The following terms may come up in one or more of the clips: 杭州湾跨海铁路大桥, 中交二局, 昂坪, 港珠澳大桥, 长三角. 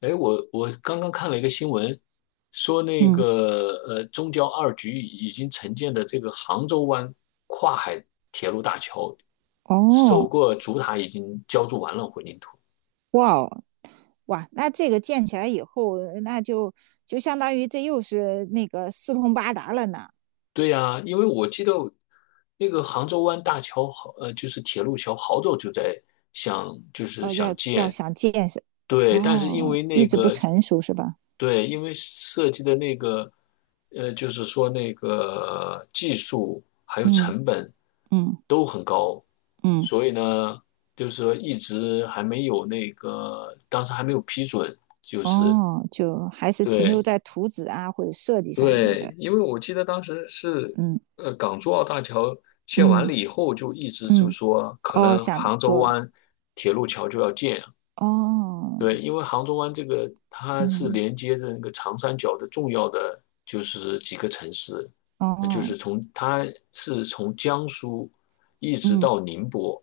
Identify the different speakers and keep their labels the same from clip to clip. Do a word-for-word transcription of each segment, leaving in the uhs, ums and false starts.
Speaker 1: 哎，我我刚刚看了一个新闻，说那
Speaker 2: 嗯。
Speaker 1: 个呃，中交二局已经承建的这个杭州湾跨海铁路大桥，首
Speaker 2: 哦。
Speaker 1: 个主塔已经浇筑完了混凝土。
Speaker 2: 哇哦。哇，那这个建起来以后，那就就相当于这又是那个四通八达了呢。
Speaker 1: 对呀，因为我记得那个杭州湾大桥好，呃，就是铁路桥，好早就在想，就是
Speaker 2: 哦，
Speaker 1: 想
Speaker 2: 要要
Speaker 1: 建，
Speaker 2: 想建设。
Speaker 1: 对，但是因
Speaker 2: 哦，
Speaker 1: 为
Speaker 2: 一
Speaker 1: 那
Speaker 2: 直不
Speaker 1: 个，
Speaker 2: 成熟是吧？
Speaker 1: 对，因为设计的那个，呃，就是说那个技术还有
Speaker 2: 嗯。
Speaker 1: 成本
Speaker 2: 嗯。
Speaker 1: 都很高，
Speaker 2: 嗯。
Speaker 1: 所以呢，就是说一直还没有那个，当时还没有批准。
Speaker 2: 哦，就还是停留
Speaker 1: 对
Speaker 2: 在图纸啊或者设计上面的。
Speaker 1: 对，因为我记得当时是，
Speaker 2: 嗯。
Speaker 1: 呃，港珠澳大桥建完了
Speaker 2: 嗯。
Speaker 1: 以后，就一直就
Speaker 2: 嗯。
Speaker 1: 说可
Speaker 2: 哦，
Speaker 1: 能
Speaker 2: 想
Speaker 1: 杭州
Speaker 2: 做。
Speaker 1: 湾铁路桥就要建，
Speaker 2: 哦。
Speaker 1: 对，因为杭州湾这个它是
Speaker 2: 嗯。
Speaker 1: 连接着那个长三角的重要的就是几个城市，那就是
Speaker 2: 哦。
Speaker 1: 从它是从江苏一直
Speaker 2: 嗯。
Speaker 1: 到宁波，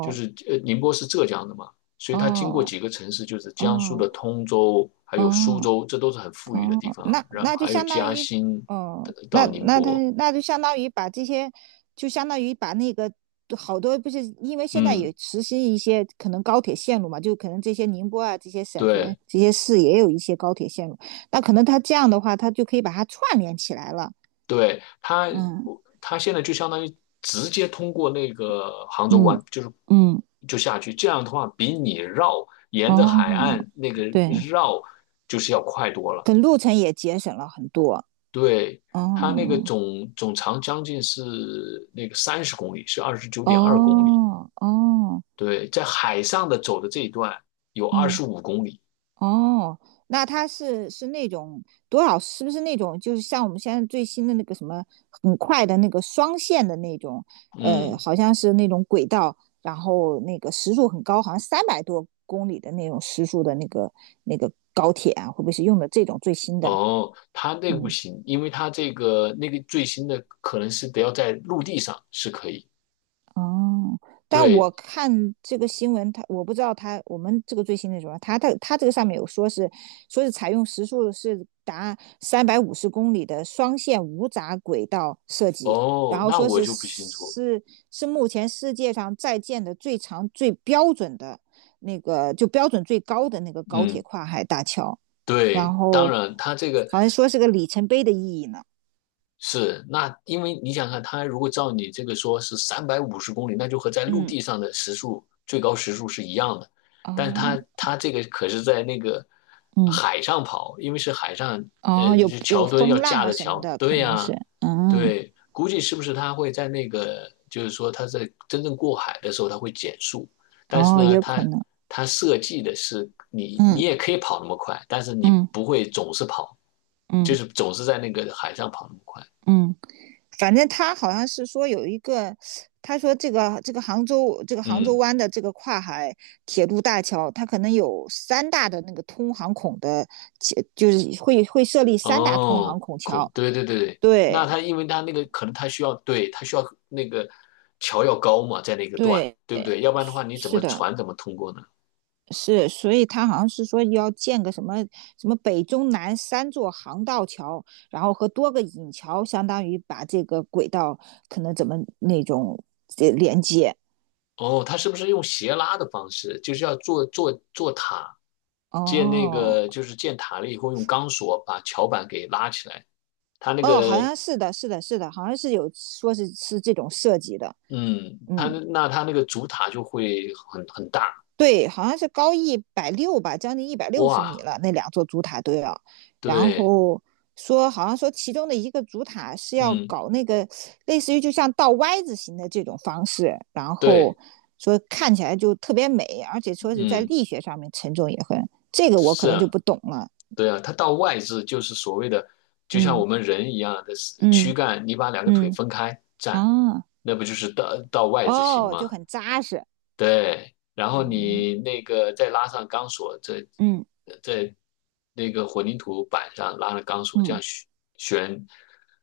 Speaker 1: 就是呃宁波是浙江的嘛，所以它经过
Speaker 2: 哦。
Speaker 1: 几个城市，就是江苏
Speaker 2: 哦。
Speaker 1: 的通州，还有苏
Speaker 2: 哦。
Speaker 1: 州，这都是很富裕的
Speaker 2: 哦，
Speaker 1: 地方，
Speaker 2: 那
Speaker 1: 然后
Speaker 2: 那就
Speaker 1: 还有
Speaker 2: 相当
Speaker 1: 嘉
Speaker 2: 于，
Speaker 1: 兴呃
Speaker 2: 哦，那
Speaker 1: 到宁
Speaker 2: 那他
Speaker 1: 波，
Speaker 2: 那就相当于把这些，就相当于把那个好多不是，因为现在
Speaker 1: 嗯，
Speaker 2: 也实施一些可能高铁线路嘛，就可能这些宁波啊这些省份
Speaker 1: 对。
Speaker 2: 这些市也有一些高铁线路，那可能他这样的话，他就可以把它串联起来了。
Speaker 1: 对，它，
Speaker 2: 嗯。
Speaker 1: 它现在就相当于直接通过那个杭州
Speaker 2: 嗯。
Speaker 1: 湾，就是
Speaker 2: 嗯。
Speaker 1: 就下去。这样的话，比你绕沿着海
Speaker 2: 哦，
Speaker 1: 岸那个
Speaker 2: 对，
Speaker 1: 绕就是要快多了。
Speaker 2: 可路程也节省了很多。
Speaker 1: 对，它那个
Speaker 2: 哦。
Speaker 1: 总总长将近是那个三十公里，是二十九点二公里。
Speaker 2: 哦。哦。
Speaker 1: 对，在海上的走的这一段有二
Speaker 2: 嗯。
Speaker 1: 十五公里。
Speaker 2: 哦，那它是是那种多少？是不是那种就是像我们现在最新的那个什么很快的那个双线的那种，呃，
Speaker 1: 嗯，
Speaker 2: 好像是那种轨道，然后那个时速很高，好像三百多公里的那种时速的那个那个高铁啊，会不会是用的这种最新的？
Speaker 1: 哦，它那个不
Speaker 2: 嗯。
Speaker 1: 行，因为它这个那个最新的可能是得要在陆地上是可以。
Speaker 2: 哦，但
Speaker 1: 对，
Speaker 2: 我看这个新闻，他我不知道他我们这个最新的什么，他他他这个上面有说是说是采用时速是达三百五十公里的双线无砟轨道设计，然
Speaker 1: 哦，
Speaker 2: 后
Speaker 1: 那
Speaker 2: 说
Speaker 1: 我
Speaker 2: 是
Speaker 1: 就不清楚。
Speaker 2: 是是目前世界上在建的最长最标准的那个就标准最高的那个高铁
Speaker 1: 嗯，
Speaker 2: 跨海大桥，然
Speaker 1: 对，当
Speaker 2: 后
Speaker 1: 然，他这个
Speaker 2: 好像说是个里程碑的意义呢。
Speaker 1: 是，那因为你想看，它如果照你这个说是三百五十公里，那就和在陆
Speaker 2: 嗯。
Speaker 1: 地上的时速最高时速是一样的，但是
Speaker 2: 啊。
Speaker 1: 它它这个可是在那个
Speaker 2: 嗯。
Speaker 1: 海上跑，因为是海上，呃，
Speaker 2: 哦，有
Speaker 1: 是
Speaker 2: 有
Speaker 1: 桥墩
Speaker 2: 风
Speaker 1: 要
Speaker 2: 浪
Speaker 1: 架
Speaker 2: 啊
Speaker 1: 着
Speaker 2: 什么
Speaker 1: 桥，
Speaker 2: 的，可
Speaker 1: 对
Speaker 2: 能是。
Speaker 1: 呀，
Speaker 2: 嗯。
Speaker 1: 对，估计是不是它会在那个，就是说它在真正过海的时候它会减速，但是
Speaker 2: 哦，也
Speaker 1: 呢，
Speaker 2: 有可
Speaker 1: 它
Speaker 2: 能。
Speaker 1: 它设计的是你你
Speaker 2: 嗯。
Speaker 1: 也可以跑那么快，但是你
Speaker 2: 嗯。
Speaker 1: 不会总是跑，就
Speaker 2: 嗯。
Speaker 1: 是总是在那个海上跑那么快。
Speaker 2: 嗯。反正他好像是说有一个，他说这个这个杭州这个杭州
Speaker 1: 嗯，
Speaker 2: 湾的这个跨海铁路大桥，它可能有三大的那个通航孔的，其就是会会设立三大通航
Speaker 1: 哦，
Speaker 2: 孔
Speaker 1: 孔，
Speaker 2: 桥。
Speaker 1: 对对对对，
Speaker 2: 对，
Speaker 1: 那他因为他那个可能他需要，对，他需要那个桥要高嘛，在那个段，
Speaker 2: 对，
Speaker 1: 对不对？要不然的
Speaker 2: 是
Speaker 1: 话，你怎
Speaker 2: 是
Speaker 1: 么
Speaker 2: 的，
Speaker 1: 船怎么通过呢？
Speaker 2: 是，所以他好像是说要建个什么什么北中南三座航道桥，然后和多个引桥，相当于把这个轨道可能怎么那种这连接。
Speaker 1: 哦，他是不是用斜拉的方式，就是要做做做塔，建那
Speaker 2: 哦。
Speaker 1: 个就是建塔了以后，用钢索把桥板给拉起来，他那
Speaker 2: 哦，好
Speaker 1: 个，
Speaker 2: 像是的，是的，是的，好像是有说是是这种设计的。
Speaker 1: 嗯，他
Speaker 2: 嗯，
Speaker 1: 那他那个主塔就会很很大，
Speaker 2: 对，好像是高一百六吧，将近一百六十米
Speaker 1: 哇，
Speaker 2: 了，那两座主塔都要。然
Speaker 1: 对，
Speaker 2: 后说，好像说其中的一个主塔是要
Speaker 1: 嗯，
Speaker 2: 搞那个类似于就像倒 Y 字形的这种方式，然后
Speaker 1: 对，
Speaker 2: 说看起来就特别美，而且说是在
Speaker 1: 嗯。
Speaker 2: 力学上面沉重也很，这个我可能就
Speaker 1: 是，
Speaker 2: 不懂了。
Speaker 1: 对啊，它到外置就是所谓的，就像我
Speaker 2: 嗯。
Speaker 1: 们人一样的躯
Speaker 2: 嗯。
Speaker 1: 干，你把两个腿
Speaker 2: 嗯。
Speaker 1: 分开站，
Speaker 2: 啊。
Speaker 1: 那不就是到到外置型
Speaker 2: 哦，就
Speaker 1: 吗？
Speaker 2: 很扎实。
Speaker 1: 对，然后你
Speaker 2: 哦。
Speaker 1: 那个再拉上钢索，在
Speaker 2: 嗯。
Speaker 1: 在那个混凝土板上拉了钢索，这
Speaker 2: 嗯。
Speaker 1: 样悬悬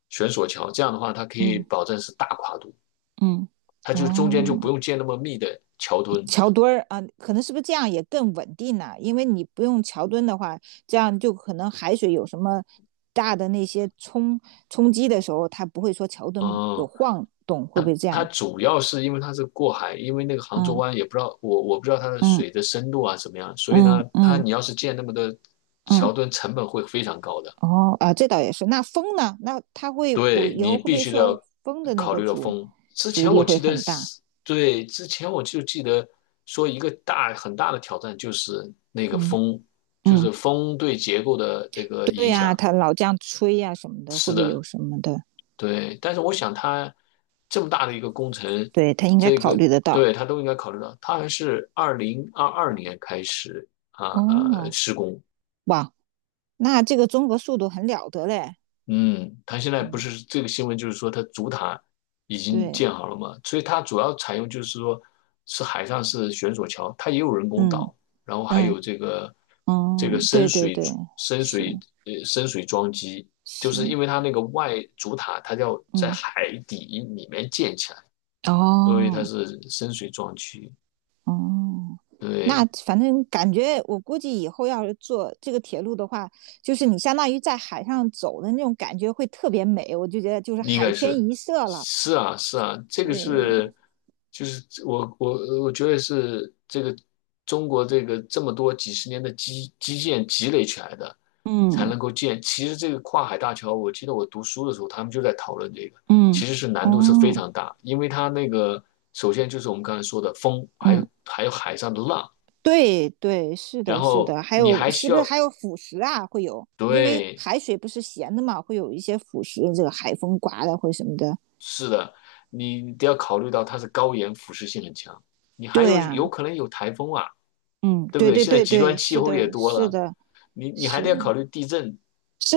Speaker 1: 悬索桥，这样的话它可以
Speaker 2: 嗯。
Speaker 1: 保证是大跨度，
Speaker 2: 嗯。
Speaker 1: 它就中间就
Speaker 2: 嗯。
Speaker 1: 不
Speaker 2: 哦，
Speaker 1: 用建那么密的桥墩。
Speaker 2: 桥墩儿啊，可能是不是这样也更稳定呢、啊因为你不用桥墩的话，这样就可能海水有什么大的那些冲冲击的时候，它不会说桥墩有
Speaker 1: 嗯，
Speaker 2: 晃动，会不会这
Speaker 1: 它
Speaker 2: 样？
Speaker 1: 主要是因为它是过海，因为那个杭州
Speaker 2: 嗯。
Speaker 1: 湾也不知道我我不知道它的
Speaker 2: 嗯。
Speaker 1: 水的深度啊怎么样，所以呢，
Speaker 2: 嗯。
Speaker 1: 它
Speaker 2: 嗯。
Speaker 1: 你要是建那么多
Speaker 2: 嗯。
Speaker 1: 桥墩，成本会非常高的。
Speaker 2: 哦啊，这倒也是。那风呢？那它会，我
Speaker 1: 对
Speaker 2: 以
Speaker 1: 你
Speaker 2: 后会不
Speaker 1: 必
Speaker 2: 会
Speaker 1: 须
Speaker 2: 受
Speaker 1: 得
Speaker 2: 风的那
Speaker 1: 考
Speaker 2: 个
Speaker 1: 虑到
Speaker 2: 阻
Speaker 1: 风。之
Speaker 2: 阻
Speaker 1: 前
Speaker 2: 力
Speaker 1: 我
Speaker 2: 会
Speaker 1: 记得
Speaker 2: 很大？
Speaker 1: 是，对，之前我就记得说一个大很大的挑战就是那个
Speaker 2: 嗯。
Speaker 1: 风，就是
Speaker 2: 嗯，
Speaker 1: 风对结构的这个
Speaker 2: 对
Speaker 1: 影
Speaker 2: 呀、啊
Speaker 1: 响。
Speaker 2: 它老这样吹呀、啊什么的，会
Speaker 1: 是
Speaker 2: 不会有
Speaker 1: 的，
Speaker 2: 什么的？
Speaker 1: 对，但是我想他这么大的一个工程，
Speaker 2: 对，它应该
Speaker 1: 这
Speaker 2: 考
Speaker 1: 个
Speaker 2: 虑得到。
Speaker 1: 对他都应该考虑到。他还是二零二二年开始啊呃
Speaker 2: 哦。
Speaker 1: 施工，
Speaker 2: 哇，那这个综合速度很了得嘞。
Speaker 1: 嗯，他现在不
Speaker 2: 嗯，
Speaker 1: 是这个新闻就是说他主塔已经
Speaker 2: 对。
Speaker 1: 建好了嘛，所以它主要采用就是说是海上是悬索桥，它也有人工
Speaker 2: 嗯。
Speaker 1: 岛，然后还有
Speaker 2: 嗯。
Speaker 1: 这个这个
Speaker 2: 嗯。
Speaker 1: 深
Speaker 2: 对，对，
Speaker 1: 水
Speaker 2: 对，
Speaker 1: 深
Speaker 2: 是，
Speaker 1: 水呃深水桩基，就
Speaker 2: 是。
Speaker 1: 是因为它那个外主塔它要在
Speaker 2: 嗯。
Speaker 1: 海底里面建起来。所以它
Speaker 2: 哦。
Speaker 1: 是深水壮区，
Speaker 2: 哦，那
Speaker 1: 对，
Speaker 2: 反正感觉我估计以后要是坐这个铁路的话，就是你相当于在海上走的那种感觉会特别美，我就觉得就是
Speaker 1: 应
Speaker 2: 海
Speaker 1: 该
Speaker 2: 天
Speaker 1: 是，
Speaker 2: 一色了。
Speaker 1: 是啊，是啊，这个
Speaker 2: 对。
Speaker 1: 是，就是我我我觉得是这个中国这个这么多几十年的基基建积累起来的，才
Speaker 2: 嗯。
Speaker 1: 能够建。其实这个跨海大桥，我记得我读书的时候，他们就在讨论这个，其
Speaker 2: 嗯。
Speaker 1: 实是难度是非
Speaker 2: 哦。
Speaker 1: 常大，因为它那个首先就是我们刚才说的风，还有
Speaker 2: 嗯。
Speaker 1: 还有海上的浪，
Speaker 2: 对，对，是
Speaker 1: 然
Speaker 2: 的，是
Speaker 1: 后
Speaker 2: 的，还
Speaker 1: 你
Speaker 2: 有
Speaker 1: 还
Speaker 2: 是
Speaker 1: 需
Speaker 2: 不是
Speaker 1: 要
Speaker 2: 还有腐蚀啊？会有，因为
Speaker 1: 对。
Speaker 2: 海水不是咸的嘛，会有一些腐蚀，这个海风刮的会什么的。
Speaker 1: 是的，你得要考虑到它是高盐、腐蚀性很强，你还有
Speaker 2: 对
Speaker 1: 有
Speaker 2: 啊。
Speaker 1: 可能有台风啊，
Speaker 2: 嗯，
Speaker 1: 对不
Speaker 2: 对，
Speaker 1: 对？
Speaker 2: 对，
Speaker 1: 现在
Speaker 2: 对，
Speaker 1: 极端
Speaker 2: 对，
Speaker 1: 气
Speaker 2: 是
Speaker 1: 候也
Speaker 2: 的，
Speaker 1: 多
Speaker 2: 是
Speaker 1: 了，
Speaker 2: 的，
Speaker 1: 你你还
Speaker 2: 是
Speaker 1: 得要考虑地震
Speaker 2: 是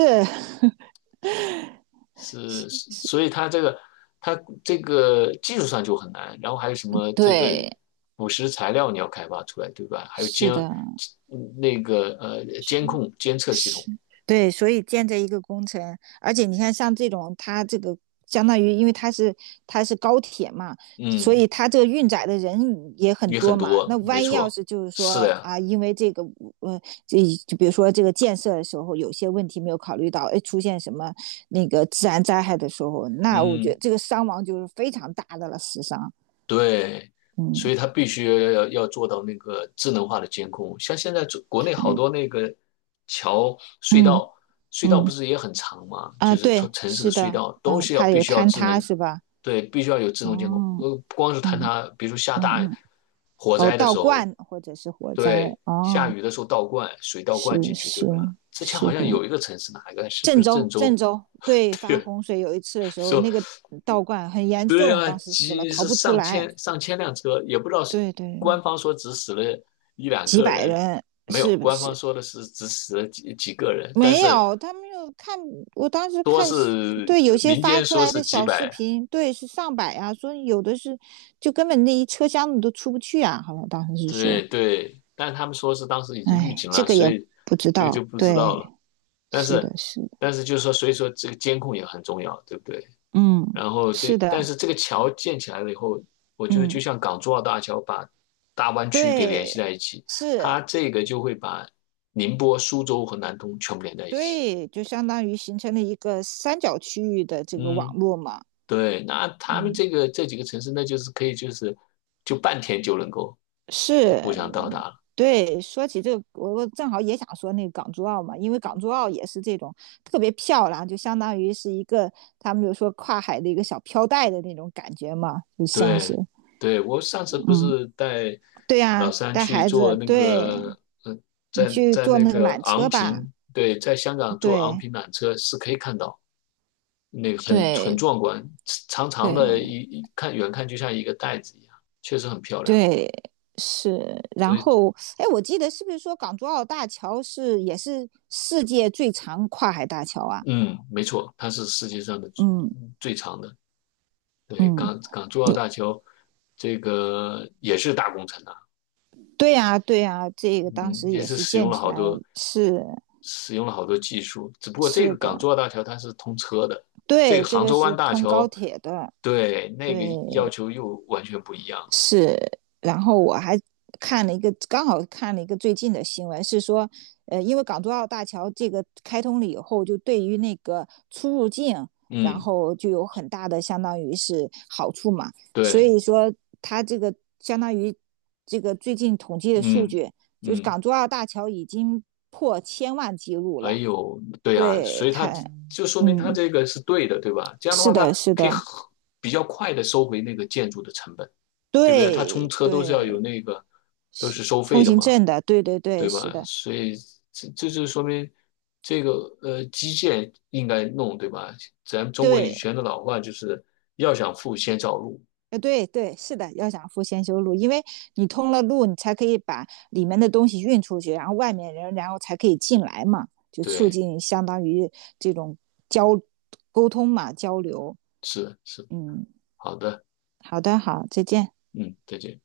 Speaker 1: 是是所以它这个它这个技术上就很难，然后还有什么 这个
Speaker 2: 对，
Speaker 1: 腐蚀材料你要开发出来，对吧？还有
Speaker 2: 是
Speaker 1: 监
Speaker 2: 的，
Speaker 1: 嗯那个呃
Speaker 2: 是，
Speaker 1: 监控监测系统，
Speaker 2: 是，对，所以建这一个工程，而且你看，像这种它这个相当于，因为它是它是高铁嘛，所
Speaker 1: 嗯，
Speaker 2: 以它这个运载的人也很
Speaker 1: 也很
Speaker 2: 多嘛。那
Speaker 1: 多，没
Speaker 2: 万一要
Speaker 1: 错，
Speaker 2: 是就是
Speaker 1: 是的
Speaker 2: 说
Speaker 1: 呀，
Speaker 2: 啊，因为这个呃，这就比如说这个建设的时候有些问题没有考虑到，哎，出现什么那个自然灾害的时候，那我觉
Speaker 1: 嗯。
Speaker 2: 得这个伤亡就是非常大的了，死伤。
Speaker 1: 对，
Speaker 2: 嗯。
Speaker 1: 所以它必须要要做到那个智能化的监控。像现在中国内好
Speaker 2: 对。
Speaker 1: 多那个桥、隧
Speaker 2: 嗯。
Speaker 1: 道，隧道不
Speaker 2: 嗯。
Speaker 1: 是也很长吗？就
Speaker 2: 啊，
Speaker 1: 是
Speaker 2: 对，
Speaker 1: 城城市的
Speaker 2: 是
Speaker 1: 隧
Speaker 2: 的。
Speaker 1: 道都
Speaker 2: 嗯，
Speaker 1: 是要
Speaker 2: 怕
Speaker 1: 必
Speaker 2: 有
Speaker 1: 须要
Speaker 2: 坍
Speaker 1: 智
Speaker 2: 塌
Speaker 1: 能，
Speaker 2: 是吧？
Speaker 1: 对，必须要有自动监控。
Speaker 2: 哦。
Speaker 1: 呃，不光是坍
Speaker 2: 嗯。
Speaker 1: 塌，比如说下
Speaker 2: 嗯。
Speaker 1: 大
Speaker 2: 嗯，
Speaker 1: 火
Speaker 2: 哦，
Speaker 1: 灾的
Speaker 2: 道
Speaker 1: 时候，
Speaker 2: 观或者是火灾。
Speaker 1: 对，下
Speaker 2: 哦，
Speaker 1: 雨的时候倒灌水倒
Speaker 2: 是，
Speaker 1: 灌进去，对
Speaker 2: 是，
Speaker 1: 吧？之前好
Speaker 2: 是的，
Speaker 1: 像有一个城市哪一个，是不
Speaker 2: 郑
Speaker 1: 是郑
Speaker 2: 州，郑
Speaker 1: 州？
Speaker 2: 州，对， 发
Speaker 1: 对，
Speaker 2: 洪水有一次的时候，
Speaker 1: 说
Speaker 2: 那个道观很严
Speaker 1: 对
Speaker 2: 重，
Speaker 1: 啊，
Speaker 2: 当时死了
Speaker 1: 几
Speaker 2: 逃
Speaker 1: 是
Speaker 2: 不出
Speaker 1: 上
Speaker 2: 来。
Speaker 1: 千上千辆车，也不知道是
Speaker 2: 对，对，
Speaker 1: 官方说只死了一两
Speaker 2: 几
Speaker 1: 个
Speaker 2: 百
Speaker 1: 人，
Speaker 2: 人
Speaker 1: 没有，
Speaker 2: 是不
Speaker 1: 官方
Speaker 2: 是？
Speaker 1: 说的是只死了几几个人，但
Speaker 2: 没
Speaker 1: 是
Speaker 2: 有，他们又看，我当时
Speaker 1: 多
Speaker 2: 看，
Speaker 1: 是
Speaker 2: 对，有些
Speaker 1: 民
Speaker 2: 发
Speaker 1: 间
Speaker 2: 出
Speaker 1: 说
Speaker 2: 来
Speaker 1: 是
Speaker 2: 的
Speaker 1: 几
Speaker 2: 小视
Speaker 1: 百，
Speaker 2: 频，对，是上百啊，说有的是就根本那一车厢你都出不去啊，好像当时是说，
Speaker 1: 对对，但他们说是当时已经预
Speaker 2: 哎，
Speaker 1: 警
Speaker 2: 这
Speaker 1: 了，
Speaker 2: 个
Speaker 1: 所
Speaker 2: 也
Speaker 1: 以
Speaker 2: 不知
Speaker 1: 这个就
Speaker 2: 道。
Speaker 1: 不知道
Speaker 2: 对，
Speaker 1: 了。但
Speaker 2: 是
Speaker 1: 是
Speaker 2: 的，是。
Speaker 1: 但是就是说，所以说这个监控也很重要，对不对？
Speaker 2: 嗯，
Speaker 1: 然后
Speaker 2: 是
Speaker 1: 这，但
Speaker 2: 的。
Speaker 1: 是这个桥建起来了以后，我觉得就
Speaker 2: 嗯，
Speaker 1: 像港珠澳大桥把大湾区给联系
Speaker 2: 对，
Speaker 1: 在一起，
Speaker 2: 是，
Speaker 1: 它这个就会把宁波、苏州和南通全部连在一起。
Speaker 2: 对，就相当于形成了一个三角区域的这个网
Speaker 1: 嗯，
Speaker 2: 络嘛。
Speaker 1: 对，那他们
Speaker 2: 嗯，
Speaker 1: 这个这几个城市，那就是可以就是就半天就能够呃
Speaker 2: 是，
Speaker 1: 互相到达了。
Speaker 2: 对。说起这个，我我正好也想说那个港珠澳嘛，因为港珠澳也是这种特别漂亮，就相当于是一个他们就说跨海的一个小飘带的那种感觉嘛，就像是。
Speaker 1: 对，对，我上次不
Speaker 2: 嗯，
Speaker 1: 是带
Speaker 2: 对
Speaker 1: 老
Speaker 2: 呀，
Speaker 1: 三
Speaker 2: 带
Speaker 1: 去
Speaker 2: 孩
Speaker 1: 做
Speaker 2: 子，
Speaker 1: 那
Speaker 2: 对，
Speaker 1: 个，嗯、
Speaker 2: 你
Speaker 1: 在
Speaker 2: 去
Speaker 1: 在
Speaker 2: 坐
Speaker 1: 那
Speaker 2: 那个
Speaker 1: 个
Speaker 2: 缆
Speaker 1: 昂
Speaker 2: 车吧，
Speaker 1: 坪，对，在香港坐昂
Speaker 2: 对，
Speaker 1: 坪缆车是可以看到。那个很很
Speaker 2: 对，
Speaker 1: 壮观，长长的
Speaker 2: 对。
Speaker 1: 一一看远看就像一个袋子一样，确实很漂亮。
Speaker 2: 对，是。
Speaker 1: 所
Speaker 2: 然
Speaker 1: 以，
Speaker 2: 后，哎，我记得是不是说港珠澳大桥是也是世界最长跨海大桥啊？
Speaker 1: 嗯，没错，它是世界上的
Speaker 2: 嗯。
Speaker 1: 嗯最长的。对，
Speaker 2: 嗯，
Speaker 1: 港港珠澳
Speaker 2: 你
Speaker 1: 大桥这个也是大工程啊，
Speaker 2: 对呀、对呀、这个当
Speaker 1: 嗯，
Speaker 2: 时
Speaker 1: 也
Speaker 2: 也
Speaker 1: 是
Speaker 2: 是
Speaker 1: 使用
Speaker 2: 建
Speaker 1: 了
Speaker 2: 起
Speaker 1: 好
Speaker 2: 来。
Speaker 1: 多
Speaker 2: 是，
Speaker 1: 使用了好多技术。只不过这
Speaker 2: 是
Speaker 1: 个
Speaker 2: 的，
Speaker 1: 港珠澳大桥它是通车的，这
Speaker 2: 对，
Speaker 1: 个
Speaker 2: 这
Speaker 1: 杭
Speaker 2: 个
Speaker 1: 州湾
Speaker 2: 是
Speaker 1: 大
Speaker 2: 通高
Speaker 1: 桥
Speaker 2: 铁的。
Speaker 1: 对那
Speaker 2: 对，
Speaker 1: 个要求又完全不一样了
Speaker 2: 是，然后我还看了一个，刚好看了一个最近的新闻，是说，呃，因为港珠澳大桥这个开通了以后，就对于那个出入境，然
Speaker 1: 嗯，
Speaker 2: 后就有很大的相当于是好处嘛，所
Speaker 1: 对，
Speaker 2: 以说它这个相当于这个最近统计的数
Speaker 1: 嗯
Speaker 2: 据，就是
Speaker 1: 嗯。
Speaker 2: 港珠澳大桥已经破千万记录
Speaker 1: 哎
Speaker 2: 了。
Speaker 1: 呦，对啊，所
Speaker 2: 对，
Speaker 1: 以他
Speaker 2: 它。
Speaker 1: 就说明他
Speaker 2: 嗯，
Speaker 1: 这个是对的，对吧？这样的
Speaker 2: 是
Speaker 1: 话，他
Speaker 2: 的，是
Speaker 1: 可以很
Speaker 2: 的，
Speaker 1: 比较快的收回那个建筑的成本，对不对？他冲
Speaker 2: 对，
Speaker 1: 车都是要有
Speaker 2: 对
Speaker 1: 那个，都
Speaker 2: 是
Speaker 1: 是收费
Speaker 2: 通
Speaker 1: 的
Speaker 2: 行
Speaker 1: 嘛，
Speaker 2: 证的，对，对，对，
Speaker 1: 对
Speaker 2: 是
Speaker 1: 吧？
Speaker 2: 的。
Speaker 1: 所以这这就说明这个呃基建应该弄，对吧？咱们中国以
Speaker 2: 对，
Speaker 1: 前的老话就是要想富先造路，
Speaker 2: 呃，对，对，是的，要想富先修路，因为你通了路，你才可以把里面的东西运出去，然后外面人，然后才可以进来嘛，就促
Speaker 1: 对，
Speaker 2: 进相当于这种交沟通嘛，交流。
Speaker 1: 是是，
Speaker 2: 嗯，
Speaker 1: 好的，
Speaker 2: 好的，好，再见。
Speaker 1: 嗯，再见。